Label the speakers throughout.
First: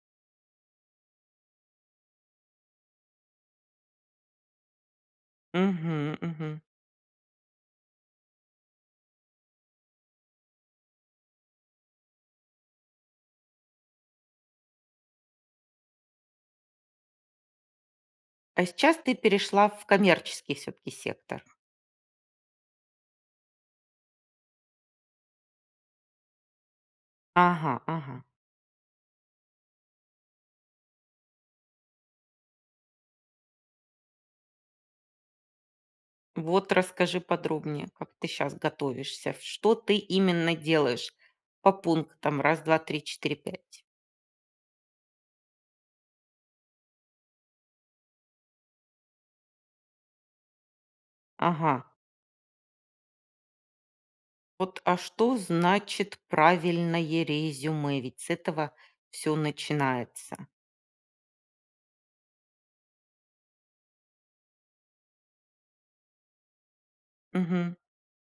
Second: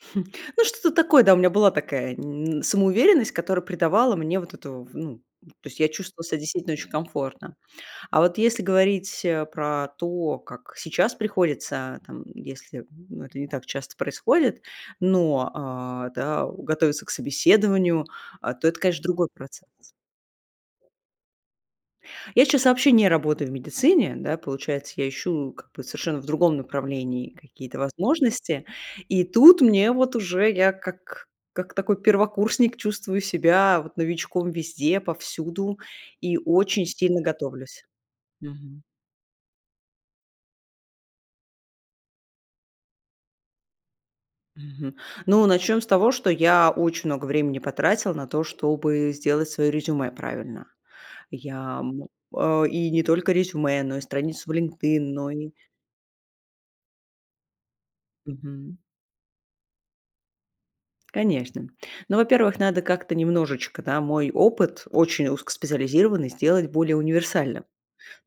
Speaker 1: Ну, что-то такое, да, у меня была такая н самоуверенность, которая придавала мне вот эту, в ну, то есть я
Speaker 2: Мгм,
Speaker 1: чувствовала себя
Speaker 2: мгм.
Speaker 1: действительно очень комфортно. А вот если говорить, э, про то, как сейчас приходится, там, если, м, но это не так часто происходит, но, а, да, э, готовиться к собеседованию, а,
Speaker 2: А
Speaker 1: то это,
Speaker 2: сейчас
Speaker 1: конечно,
Speaker 2: ты
Speaker 1: другой
Speaker 2: перешла
Speaker 1: процесс.
Speaker 2: в коммерческий всё-таки сектор.
Speaker 1: Я сейчас вообще не работаю в медицине, да, получается, я ищу как бы совершенно в другом направлении какие-то
Speaker 2: Ага, ага.
Speaker 1: возможности. И тут мне вот уже я как как такой первокурсник чувствую себя вот новичком везде, повсюду и
Speaker 2: Вот,
Speaker 1: очень
Speaker 2: расскажи
Speaker 1: сильно готовлюсь.
Speaker 2: подробнее, как ты сейчас готовишься, в что ты именно делаешь по пунктам: раз, 2, 3, 4, 5,.
Speaker 1: Мгм. Ну, начнем с того, что я очень много времени потратила на то, чтобы сделать свое резюме правильно. Я,
Speaker 2: Ага.
Speaker 1: м, э, и не только резюме, но и страницу в
Speaker 2: Вот, а
Speaker 1: LinkedIn, но
Speaker 2: что
Speaker 1: ни
Speaker 2: значит правильное резюме? Ведь с этого
Speaker 1: Мгм.
Speaker 2: всё начинается.
Speaker 1: Конечно. Ну, во-первых, надо как-то немножечко, да, мой опыт, очень узкоспециализированный, сделать более универсальным, то
Speaker 2: Мгм.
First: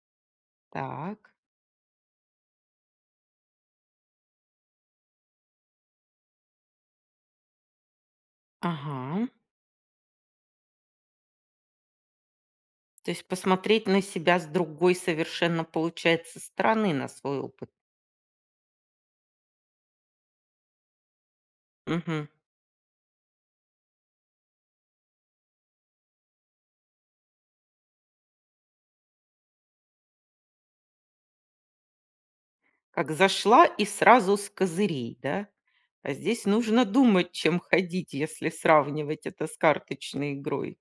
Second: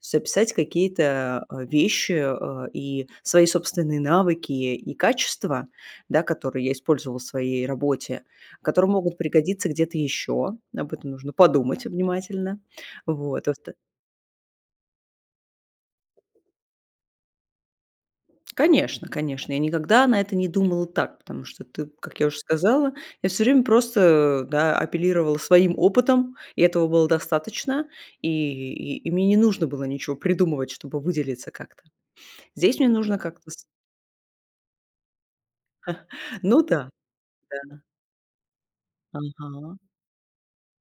Speaker 1: есть описать
Speaker 2: Так.
Speaker 1: какие-то, а, вещи, э, и свои собственные навыки и качества, да, которые я использовала в своей работе, которые могут
Speaker 2: Ага.
Speaker 1: пригодиться где-то ещё. Об этом нужно подумать внимательно.
Speaker 2: То есть
Speaker 1: Вот, в оста
Speaker 2: посмотреть на себя с другой совершенно, получается, стороны на свой опыт.
Speaker 1: Конечно, конечно, я никогда на это не думала так, потому что, ты, как я
Speaker 2: Мгм.
Speaker 1: уже сказала, я всё время просто, а, да, апеллировала своим опытом, и этого было достаточно, и и и мне не нужно было ничего придумывать, чтобы выделиться как-то. Здесь мне
Speaker 2: Как
Speaker 1: нужно как-то с
Speaker 2: зашла и сразу с козырей, да? А здесь
Speaker 1: Ну
Speaker 2: нужно
Speaker 1: да,
Speaker 2: думать, чем
Speaker 1: да.
Speaker 2: ходить, если сравнивать это с
Speaker 1: Ага.
Speaker 2: карточной игрой.